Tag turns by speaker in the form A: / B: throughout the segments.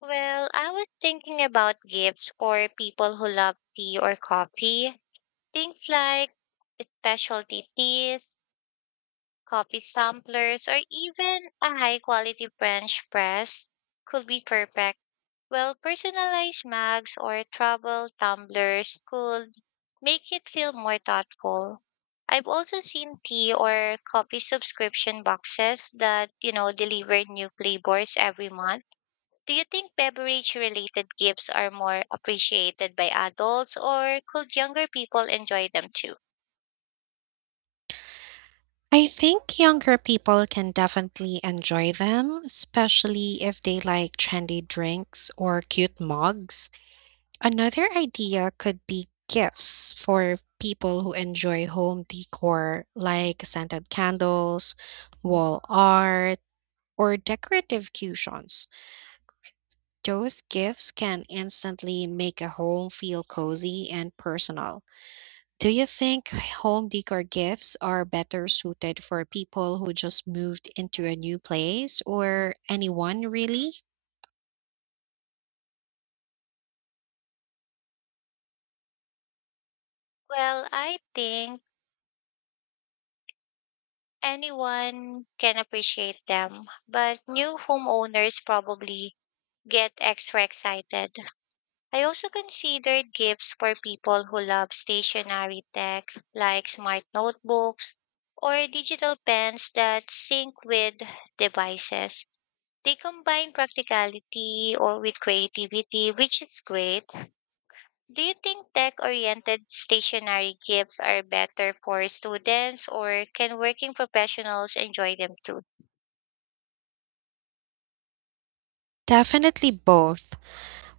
A: Well, I was thinking about gifts for people who love tea or coffee. Things like specialty teas, coffee samplers, or even a high quality French press could be perfect. Well, personalized mugs or travel tumblers could make it feel more thoughtful. I've also seen tea or coffee subscription boxes that, deliver new flavors every month. Do you think beverage related gifts are more appreciated by adults or could younger people enjoy them too?
B: I think younger people can definitely enjoy them, especially if they like trendy drinks or cute mugs. Another idea could be gifts for people who enjoy home decor, like scented candles, wall art, or decorative cushions. Those gifts can instantly make a home feel cozy and personal. Do you think home decor gifts are better suited for people who just moved into a new place or anyone really?
A: Well, I think anyone can appreciate them, but new homeowners probably get extra excited. I also considered gifts for people who love stationary tech like smart notebooks or digital pens that sync with devices. They combine practicality or with creativity, which is great. Do you think tech-oriented stationary gifts are better for students or can working professionals enjoy them too?
B: Definitely both.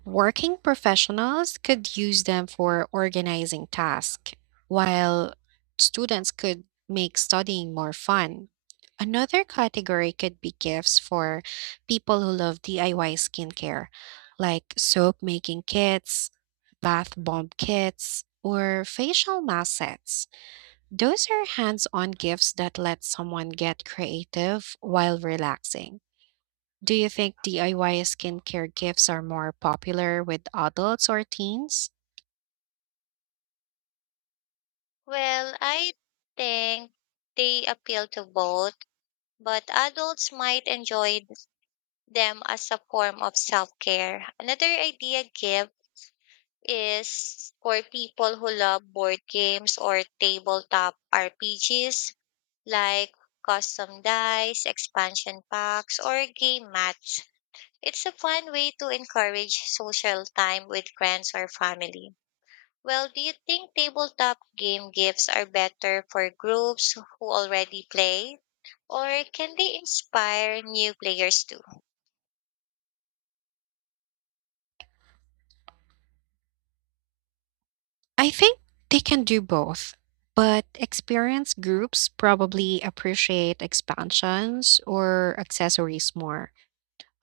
B: Working professionals could use them for organizing tasks, while students could make studying more fun. Another category could be gifts for people who love DIY skincare, like soap making kits, bath bomb kits, or facial mask sets. Those are hands on gifts that let someone get creative while relaxing. Do you think DIY skincare gifts are more popular with adults or teens?
A: Well, I think they appeal to both, but adults might enjoy them as a form of self-care. Another idea gift is for people who love board games or tabletop RPGs like custom dice, expansion packs, or game mats. It's a fun way to encourage social time with friends or family. Well, do you think tabletop game gifts are better for groups who already play? Or can they inspire new players too?
B: I think they can do both, but experienced groups probably appreciate expansions or accessories more.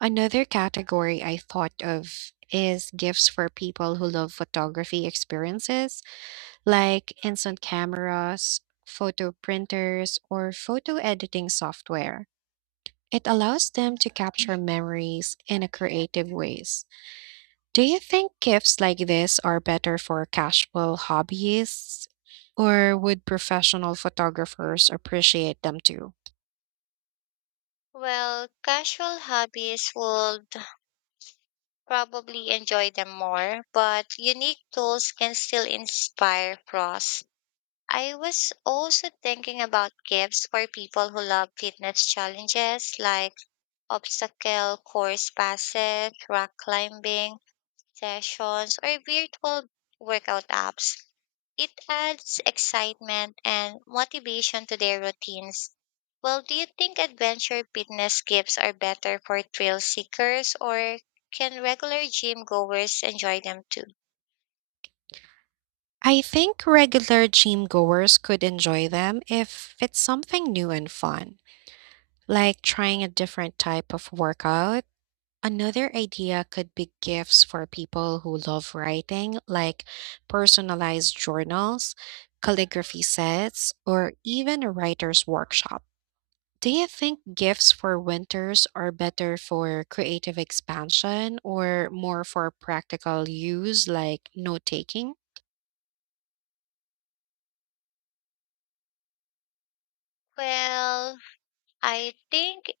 B: Another category I thought of is gifts for people who love photography experiences, like instant cameras, photo printers, or photo editing software. It allows them to capture memories in a creative ways. Do you think gifts like this are better for casual hobbyists, or would professional photographers appreciate them too?
A: Well, casual hobbies would probably enjoy them more, but unique tools can still inspire pros. I was also thinking about gifts for people who love fitness challenges like obstacle course passes, rock climbing sessions, or virtual workout apps. It adds excitement and motivation to their routines. Well, do you think adventure fitness gifts are better for thrill seekers or can regular gym goers enjoy them too?
B: I think regular gym goers could enjoy them if it's something new and fun, like trying a different type of workout. Another idea could be gifts for people who love writing, like personalized journals, calligraphy sets, or even a writer's workshop. Do you think gifts for winters are better for creative expansion or more for practical use like note taking?
A: Well, I think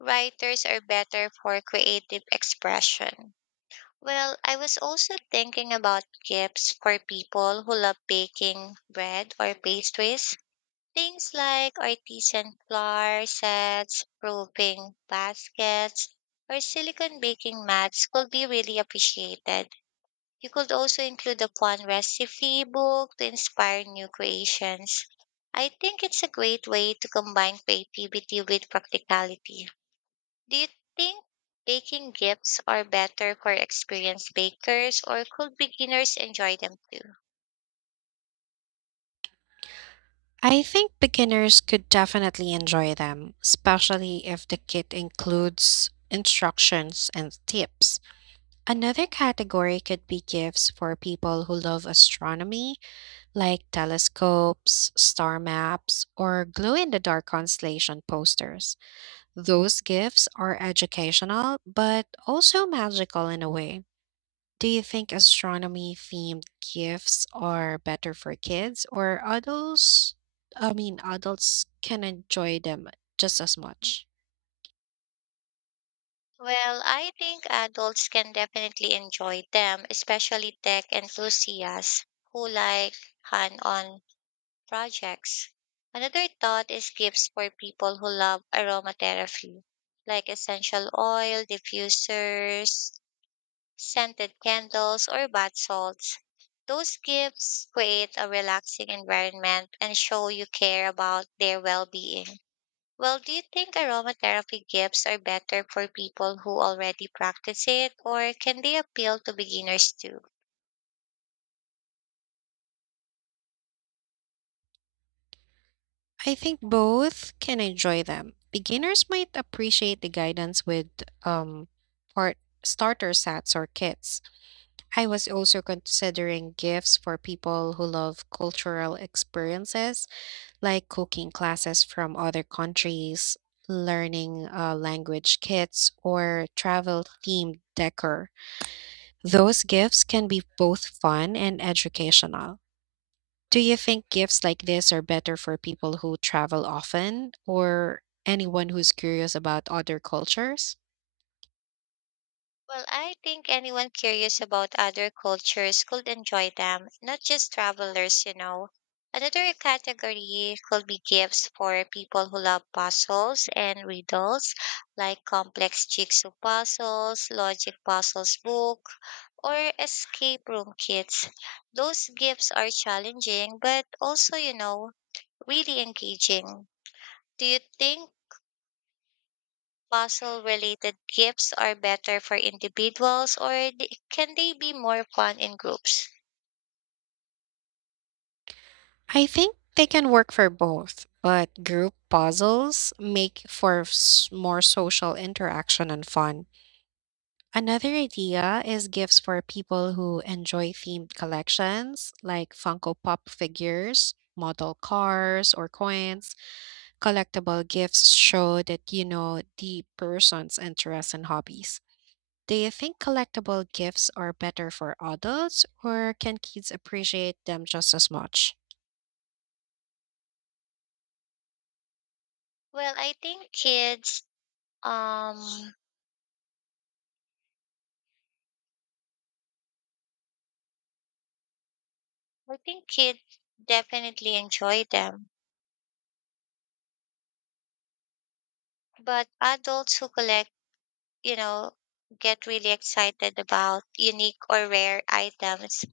A: writers are better for creative expression. Well, I was also thinking about gifts for people who love baking bread or pastries. Things like artisan flour sets, roving baskets, or silicone baking mats could be really appreciated. You could also include a fun recipe book to inspire new creations. I think it's a great way to combine creativity with practicality. Do you think baking gifts are better for experienced bakers or could beginners enjoy them too?
B: I think beginners could definitely enjoy them, especially if the kit includes instructions and tips. Another category could be gifts for people who love astronomy, like telescopes, star maps, or glow in the dark constellation posters. Those gifts are educational, but also magical in a way. Do you think astronomy themed gifts are better for kids or adults? I mean, adults can enjoy them just as much.
A: Well, I think adults can definitely enjoy them, especially tech enthusiasts who like hand-on projects. Another thought is gifts for people who love aromatherapy, like essential oil diffusers scented candles, or bath salts. Those gifts create a relaxing environment and show you care about their well being. Well, do you think aromatherapy gifts are better for people who already practice it, or can they appeal to beginners too?
B: I think both can enjoy them. Beginners might appreciate the guidance with um, part starter sets or kits. I was also considering gifts for people who love cultural experiences like cooking classes from other countries, learning language kits, or travel themed decor. Those gifts can be both fun and educational. Do you think gifts like this are better for people who travel often or anyone who's curious about other cultures?
A: Well, I think anyone curious about other cultures could enjoy them, not just travelers, you know. Another category could be gifts for people who love puzzles and riddles, like complex jigsaw puzzles, logic puzzles book, or escape room kits. Those gifts are challenging, but also, you know, really engaging. Do you think puzzle related gifts are better for individuals or can they be more fun in groups?
B: I think they can work for both, but group puzzles make for more social interaction and fun. Another idea is gifts for people who enjoy themed collections like Funko Pop figures, model cars, or coins. Collectible gifts show that you know the person's interests and hobbies. Do you think collectible gifts are better for adults, or can kids appreciate them just as much?
A: Well, um I think kids definitely enjoy them, but adults who collect, you know, get really excited about unique or rare items.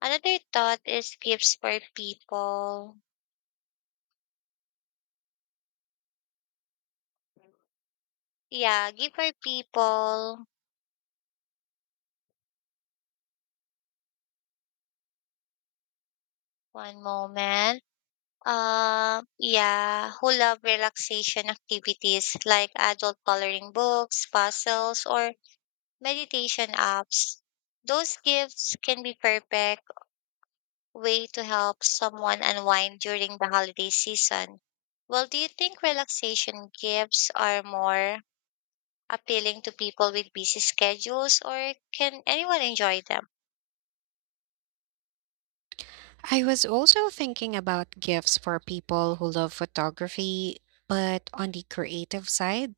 A: Another thought is gifts for people. Yeah, give for people. One moment. Yeah, who love relaxation activities like adult coloring books, puzzles, or meditation apps. Those gifts can be perfect way to help someone unwind during the holiday season. Well, do you think relaxation gifts are more appealing to people with busy schedules or can anyone enjoy them?
B: I was also thinking about gifts for people who love photography, but on the creative side.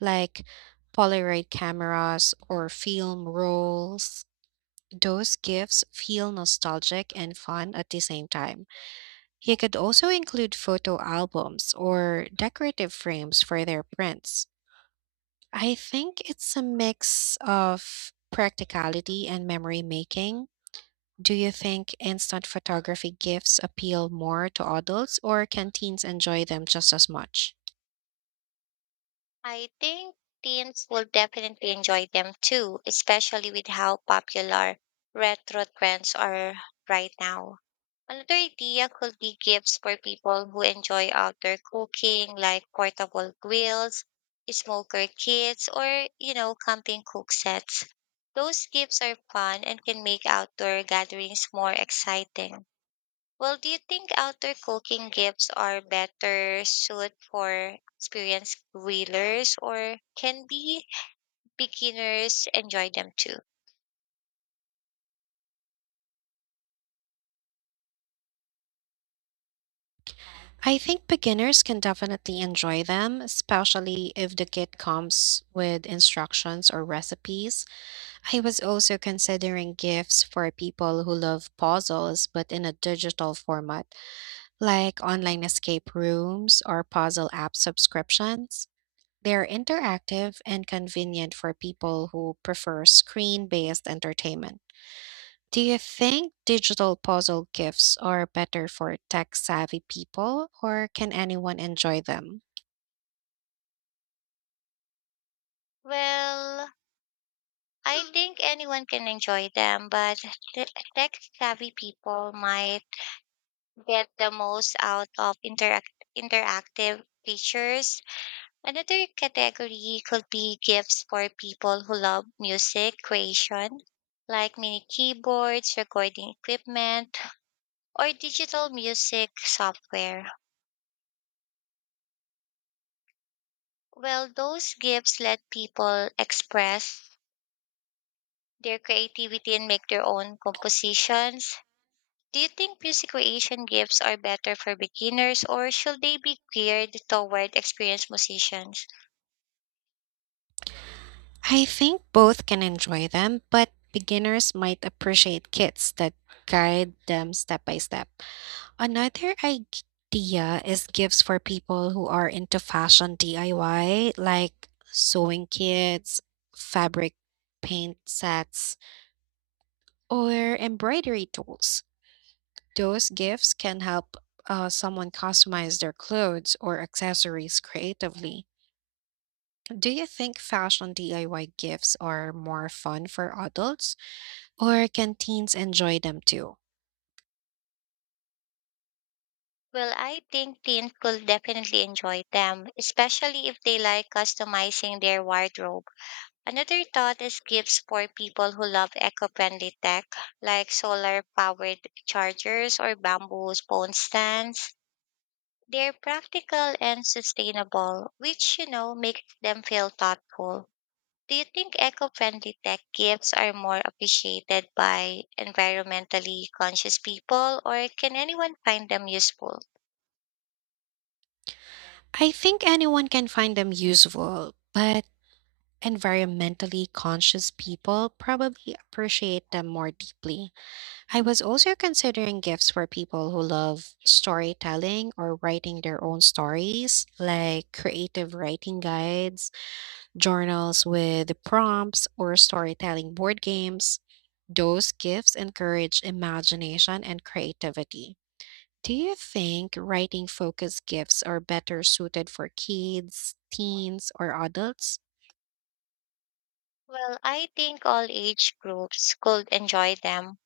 B: Like Polaroid cameras or film rolls. Those gifts feel nostalgic and fun at the same time. You could also include photo albums or decorative frames for their prints. I think it's a mix of practicality and memory making. Do you think instant photography gifts appeal more to adults, or can teens enjoy them just as much?
A: I think teens will definitely enjoy them too, especially with how popular retro trends are right now. Another idea could be gifts for people who enjoy outdoor cooking, like portable grills, smoker kits, or, you know, camping cook sets. Those gifts are fun and can make outdoor gatherings more exciting. Well, do you think outdoor cooking gives are better suit for experienced grillers or can be beginners enjoy them too?
B: I think beginners can definitely enjoy them, especially if the kit comes with instructions or recipes. I was also considering gifts for people who love puzzles but in a digital format, like online escape rooms or puzzle app subscriptions. They're interactive and convenient for people who prefer screen based entertainment. Do you think digital puzzle gifts are better for tech-savvy people, or can anyone enjoy them?
A: Well, I think anyone can enjoy them, but the tech savvy people might get the most out of interactive features. Another category could be gifts for people who love music creation, like mini keyboards, recording equipment, or digital music software. Well, those gifts let people express their creativity and make their own compositions. Do you think music creation gifts are better for beginners or should they be geared toward experienced musicians?
B: I think both can enjoy them, but beginners might appreciate kits that guide them step by step. Another idea is gifts for people who are into fashion DIY, like sewing kits, fabric paint sets, or embroidery tools. Those gifts can help someone customize their clothes or accessories creatively. Do you think fashion DIY gifts are more fun for adults, or can teens enjoy them too?
A: Well, I think teens could definitely enjoy them, especially if they like customizing their wardrobe. Another thought is gifts for people who love eco-friendly tech, like solar-powered chargers or bamboo phone stands. They're practical and sustainable, which, you know, makes them feel thoughtful. Do you think eco-friendly tech gifts are more appreciated by environmentally conscious people, or can anyone find them useful?
B: I think anyone can find them useful, but environmentally conscious people probably appreciate them more deeply. I was also considering gifts for people who love storytelling or writing their own stories, like creative writing guides journals with the prompts, or storytelling board games. Those gifts encourage imagination and creativity. Do you think writing focused gifts are better suited for kids, teens, or adults?
A: Well, I think all age groups could enjoy them,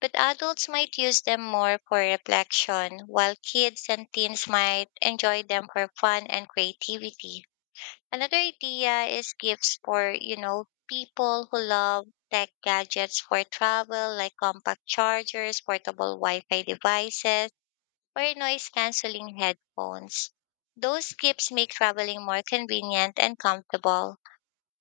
A: but adults might use them more for reflection, while kids and teens might enjoy them for fun and creativity. Another idea is gifts for, you know, people who love tech gadgets for travel, like compact chargers, portable Wi-Fi devices, or noise-canceling headphones. Those gifts make traveling more convenient and comfortable.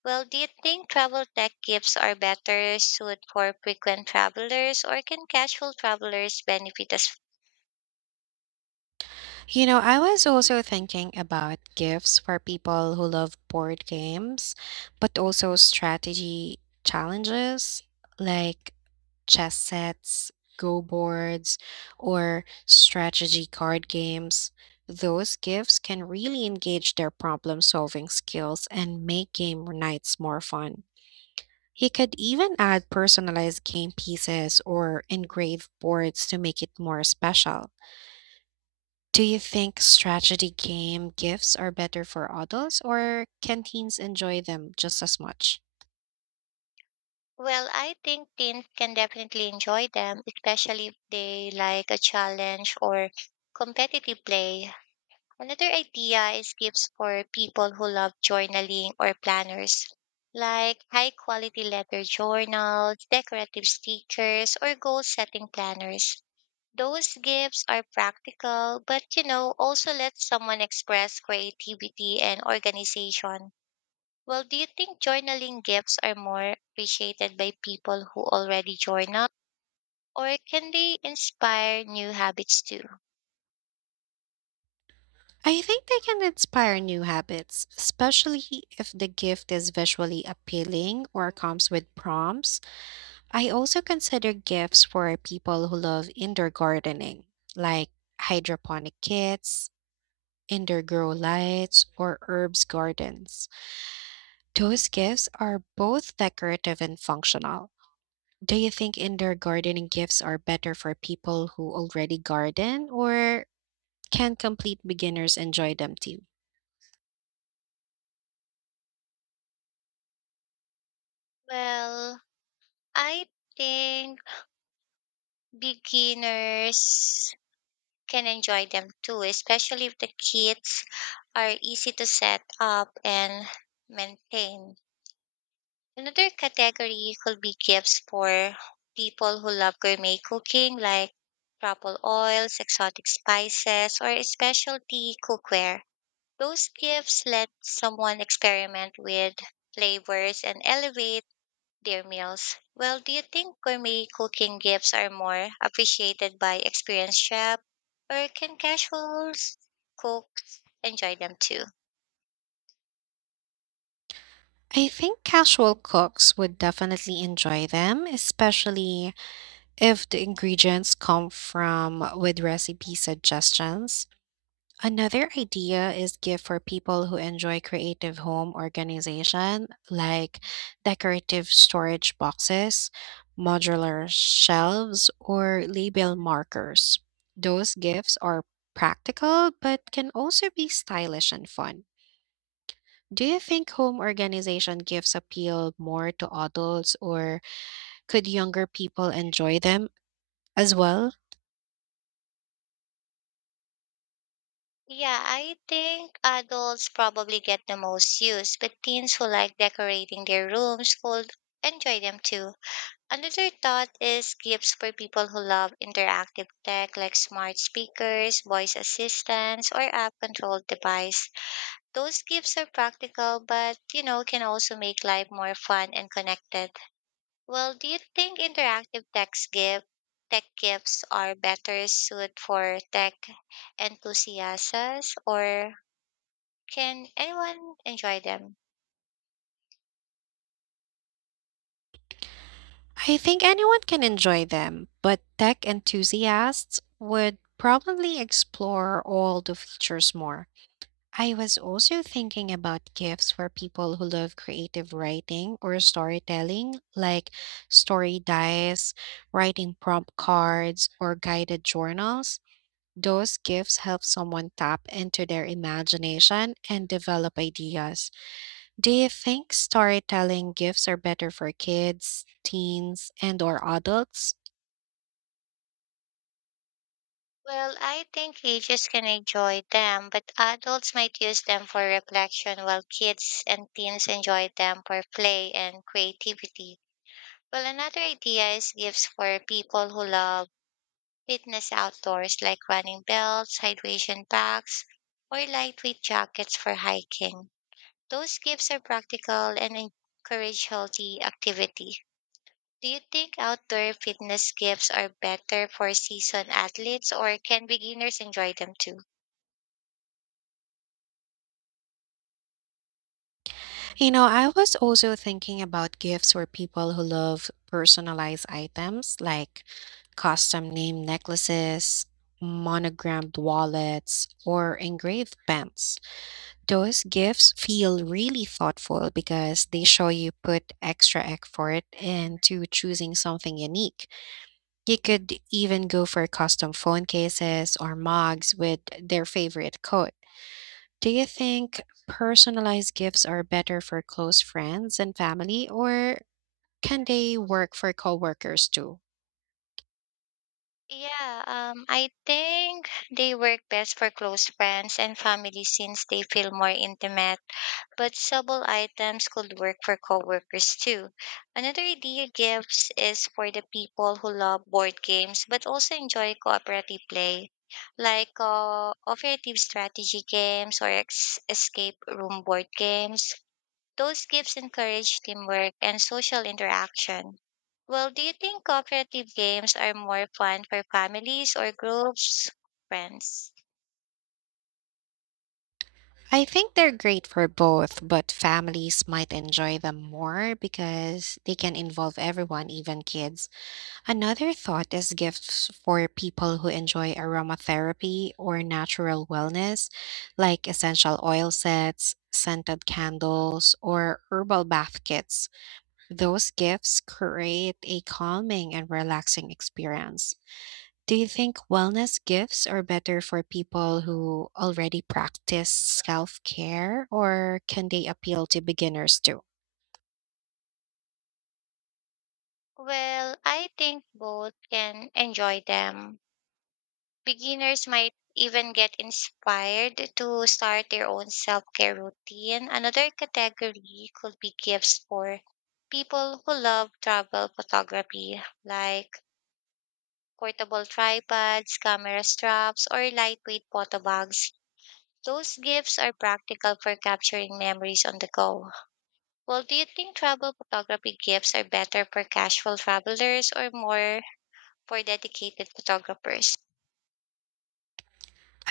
A: Well, do you think travel tech gifts are better suited for frequent travelers or can casual travelers benefit as
B: You know, I was also thinking about gifts for people who love board games, but also strategy challenges like chess sets, go boards, or strategy card games. Those gifts can really engage their problem solving skills and make game nights more fun. You could even add personalized game pieces or engraved boards to make it more special. Do you think strategy game gifts are better for adults, or can teens enjoy them just as much?
A: well? I think teens can definitely enjoy them, especially if they like a challenge or competitive play. Another idea is gifts for people who love journaling or planners, like high quality leather journals, decorative stickers, or goal setting planners. Those gifts are practical, but you know, also let someone express creativity and organization. Well, do you think journaling gifts are more appreciated by people who already journal, or can they inspire new habits too?
B: I think they can inspire new habits, especially if the gift is visually appealing or comes with prompts. I also consider gifts for people who love indoor gardening, like hydroponic kits, indoor grow lights, or herbs gardens. Those gifts are both decorative and functional. Do you think indoor gardening gifts are better for people who already garden, or can complete beginners enjoy them too?
A: Well, I think beginners can enjoy them too, especially if the kits are easy to set up and maintain. Another category could be gifts for people who love gourmet cooking, like truffle oils, exotic spices, or specialty cookware. Those gifts let someone experiment with flavors and elevate their meals. Well, do you think gourmet cooking gifts are more appreciated by experienced chefs, or can casuals cooks enjoy them too?
B: I think casual cooks would definitely enjoy them, especially if the ingredients come from with recipe suggestions. Another idea is gift for people who enjoy creative home organization, like decorative storage boxes, modular shelves, or label markers. Those gifts are practical but can also be stylish and fun. Do you think home organization gives appeal more to adults or could younger people enjoy them as well?
A: Yeah, I think adults probably get the most use, but teens who like decorating their rooms will enjoy them too. Another thought is gifts for people who love interactive tech like smart speakers, voice assistants, or app-controlled device. Those gifts are practical, but you know, can also make life more fun and connected. Well, do you think tech gifts are better suited for tech enthusiasts or can anyone enjoy them?
B: I think anyone can enjoy them, but tech enthusiasts would probably explore all the features more. I was also thinking about gifts for people who love creative writing or storytelling, like story dice, writing prompt cards, or guided journals. Those gifts help someone tap into their imagination and develop ideas. Do you think storytelling gifts are better for kids, teens, and or adults?
A: Well, I think ages can enjoy them, but adults might use them for reflection while kids and teens enjoy them for play and creativity. Well, another idea is gifts for people who love fitness outdoors, like running belts, hydration packs, or lightweight jackets for hiking. Those gifts are practical and encourage healthy activity. Do you think outdoor fitness gifts are better for seasoned athletes or can beginners enjoy them too?
B: You know, I was also thinking about gifts for people who love personalized items like custom name necklaces, monogrammed wallets, or engraved pens. Those gifts feel really thoughtful because they show you put extra effort into choosing something unique. You could even go for custom phone cases or mugs with their favorite quote. Do you think personalized gifts are better for close friends and family, or can they work for coworkers too?
A: Yeah, I think they work best for close friends and family since they feel more intimate, but sable items could work for coworkers too. Another idea gifts is for the people who love board games but also enjoy cooperative play, like cooperative strategy games or escape room board games. Those gifts encourage teamwork and social interaction. Well, do you think cooperative games are more fun for families or groups, friends?
B: I think they're great for both, but families might enjoy them more because they can involve everyone, even kids. Another thought is gifts for people who enjoy aromatherapy or natural wellness, like essential oil sets, scented candles, or herbal bath kits. Those gifts create a calming and relaxing experience. Do you think wellness gifts are better for people who already practice self care, or can they appeal to beginners too?
A: Well, I think both can enjoy them. Beginners might even get inspired to start their own self care routine. Another category could be gifts for people who love travel photography, like portable tripods, camera straps, or lightweight photo bags. Those gifts are practical for capturing memories on the go. Well, do you think travel photography gifts are better for casual travelers or more for dedicated photographers?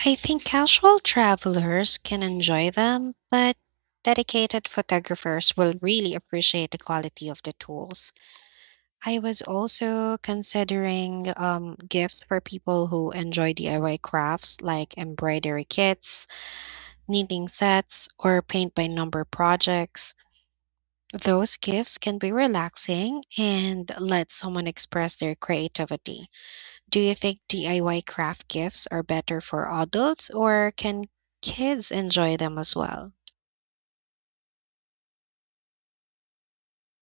B: I think casual travelers can enjoy them, but dedicated photographers will really appreciate the quality of the tools. I was also considering gifts for people who enjoy DIY crafts like embroidery kits, knitting sets, or paint by number projects. Those gifts can be relaxing and let someone express their creativity. Do you think DIY craft gifts are better for adults or can kids enjoy them as well?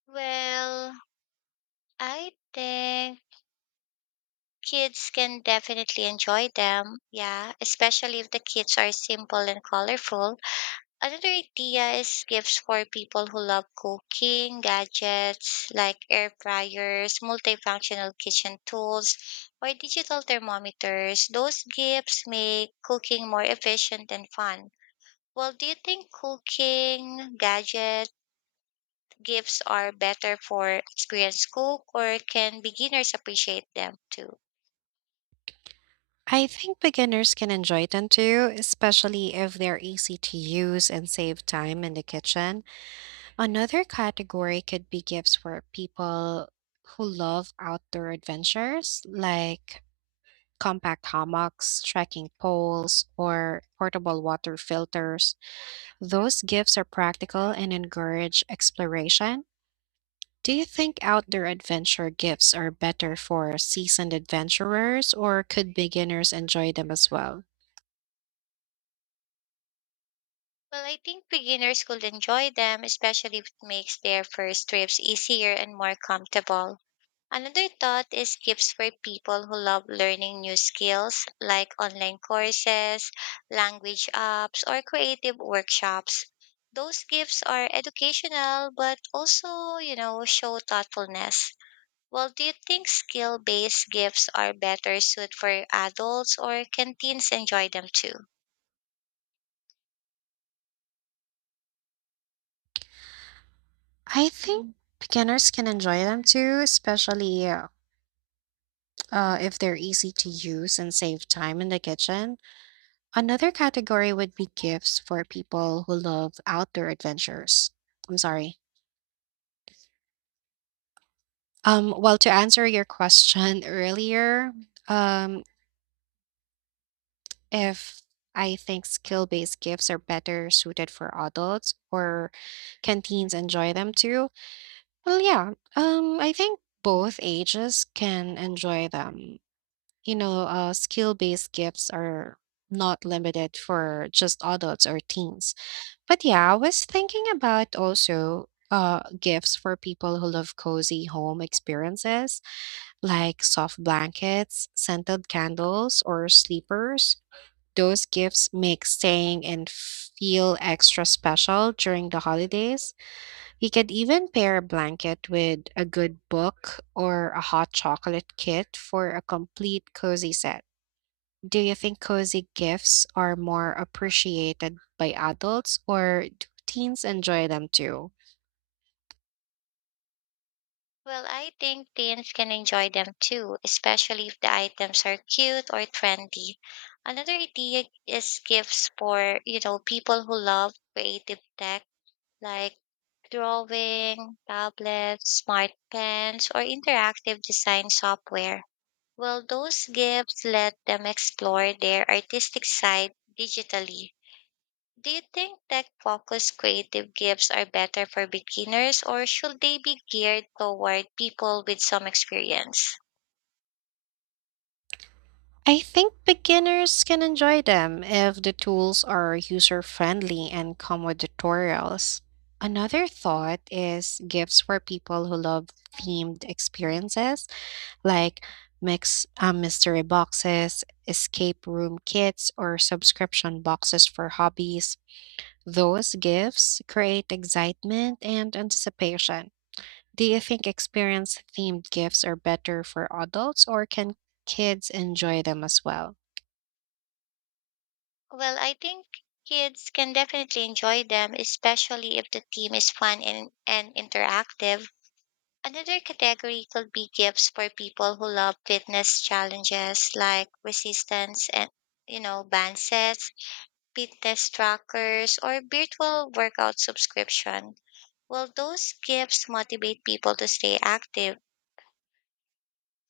A: Well, I think kids can definitely enjoy them. Yeah, especially if the kits are simple and colorful. Another idea is gifts for people who love cooking, gadgets like air fryers, multifunctional kitchen tools, or digital thermometers. Those gifts make cooking more efficient and fun. Well, do you think cooking gadget gifts are better for experienced cook or can beginners appreciate them too?
B: I think beginners can enjoy them too, especially if they're easy to use and save time in the kitchen. Another category could be gifts for people who love outdoor adventures, like compact hammocks, trekking poles, or portable water filters. Those gifts are practical and encourage exploration. Do you think outdoor adventure gifts are better for seasoned adventurers or could beginners enjoy them as well?
A: Well, I think beginners could enjoy them, especially if it makes their first trips easier and more comfortable. Another thought is gifts for people who love learning new skills like online courses, language apps, or creative workshops. Those gifts are educational but also, you know, show thoughtfulness. Well, do you think skill based gifts are better suited for adults or can teens enjoy them too?
B: I think beginners can enjoy them too, especially if they're easy to use and save time in the kitchen. Another category would be gifts for people who love outdoor adventures. I'm sorry. Well, to answer your question earlier, um, if I think skill based gifts are better suited for adults or can teens enjoy them too? Well, yeah, I think both ages can enjoy them. You know, skill based gifts are not limited for just adults or teens. But yeah, I was thinking about also. Gifts for people who love cozy home experiences like soft blankets, scented candles, or sleepers. Those gifts make staying and feel extra special during the holidays. You could even pair a blanket with a good book or a hot chocolate kit for a complete cozy set. Do you think cozy gifts are more appreciated by adults or do teens enjoy them too?
A: Well, I think teens can enjoy them too, especially if the items are cute or trendy. Another idea is gifts for, you know, people who love creative tech like drawing, tablets, smart pens, or interactive design software. Well, those gifts let them explore their artistic side digitally. Do you think tech focused creative gifts are better for beginners or should they be geared toward people with some experience?
B: I think beginners can enjoy them if the tools are user friendly and come with tutorials. Another thought is gifts for people who love themed experiences like mix mystery boxes, escape room kits, or subscription boxes for hobbies. Those gifts create excitement and anticipation. Do you think experience themed gifts are better for adults or can kids enjoy them as well?
A: Well, I think kids can definitely enjoy them, especially if the theme is fun and interactive. Another category could be gifts for people who love fitness challenges like resistance and you know, band sets, fitness trackers, or virtual workout subscription. Well, those gifts motivate people to stay active.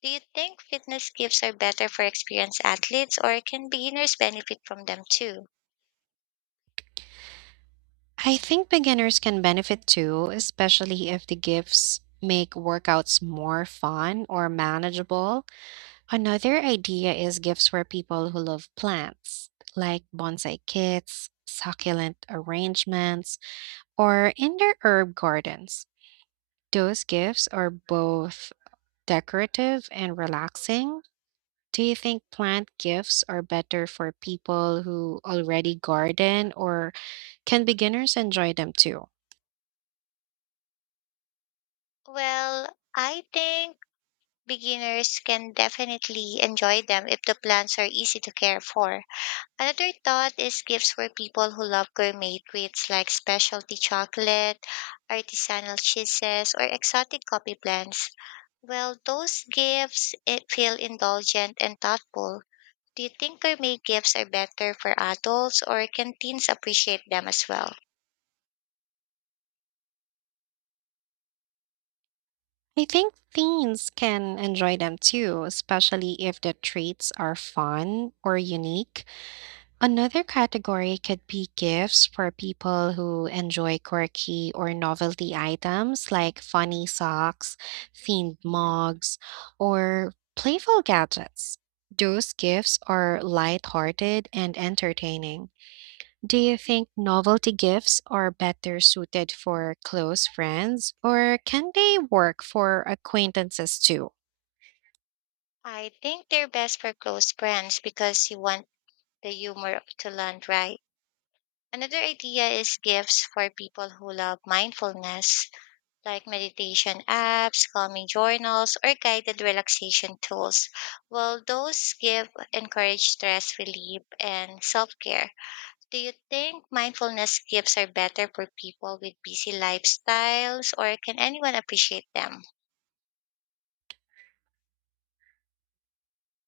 A: Do you think fitness gifts are better for experienced athletes or can beginners benefit from them too?
B: I think beginners can benefit too, especially if the gifts make workouts more fun or manageable. Another idea is gifts for people who love plants, like bonsai kits, succulent arrangements, or indoor herb gardens. Those gifts are both decorative and relaxing. Do you think plant gifts are better for people who already garden, or can beginners enjoy them too?
A: Well, I think beginners can definitely enjoy them if the plants are easy to care for. Another thought is gifts for people who love gourmet treats like specialty chocolate, artisanal cheeses, or exotic coffee blends. Well, those gifts it feel indulgent and thoughtful. Do you think gourmet gifts are better for adults or can teens appreciate them as well?
B: I think teens can enjoy them too, especially if the treats are fun or unique. Another category could be gifts for people who enjoy quirky or novelty items like funny socks, themed mugs, or playful gadgets. Those gifts are lighthearted and entertaining. Do you think novelty gifts are better suited for close friends, or can they work for acquaintances too?
A: I think they're best for close friends because you want the humor to land right. Another idea is gifts for people who love mindfulness, like meditation apps, calming journals, or guided relaxation tools. Well, those give encourage stress relief and self care. Do you think mindfulness gifts are better for people with busy lifestyles, or can anyone appreciate them?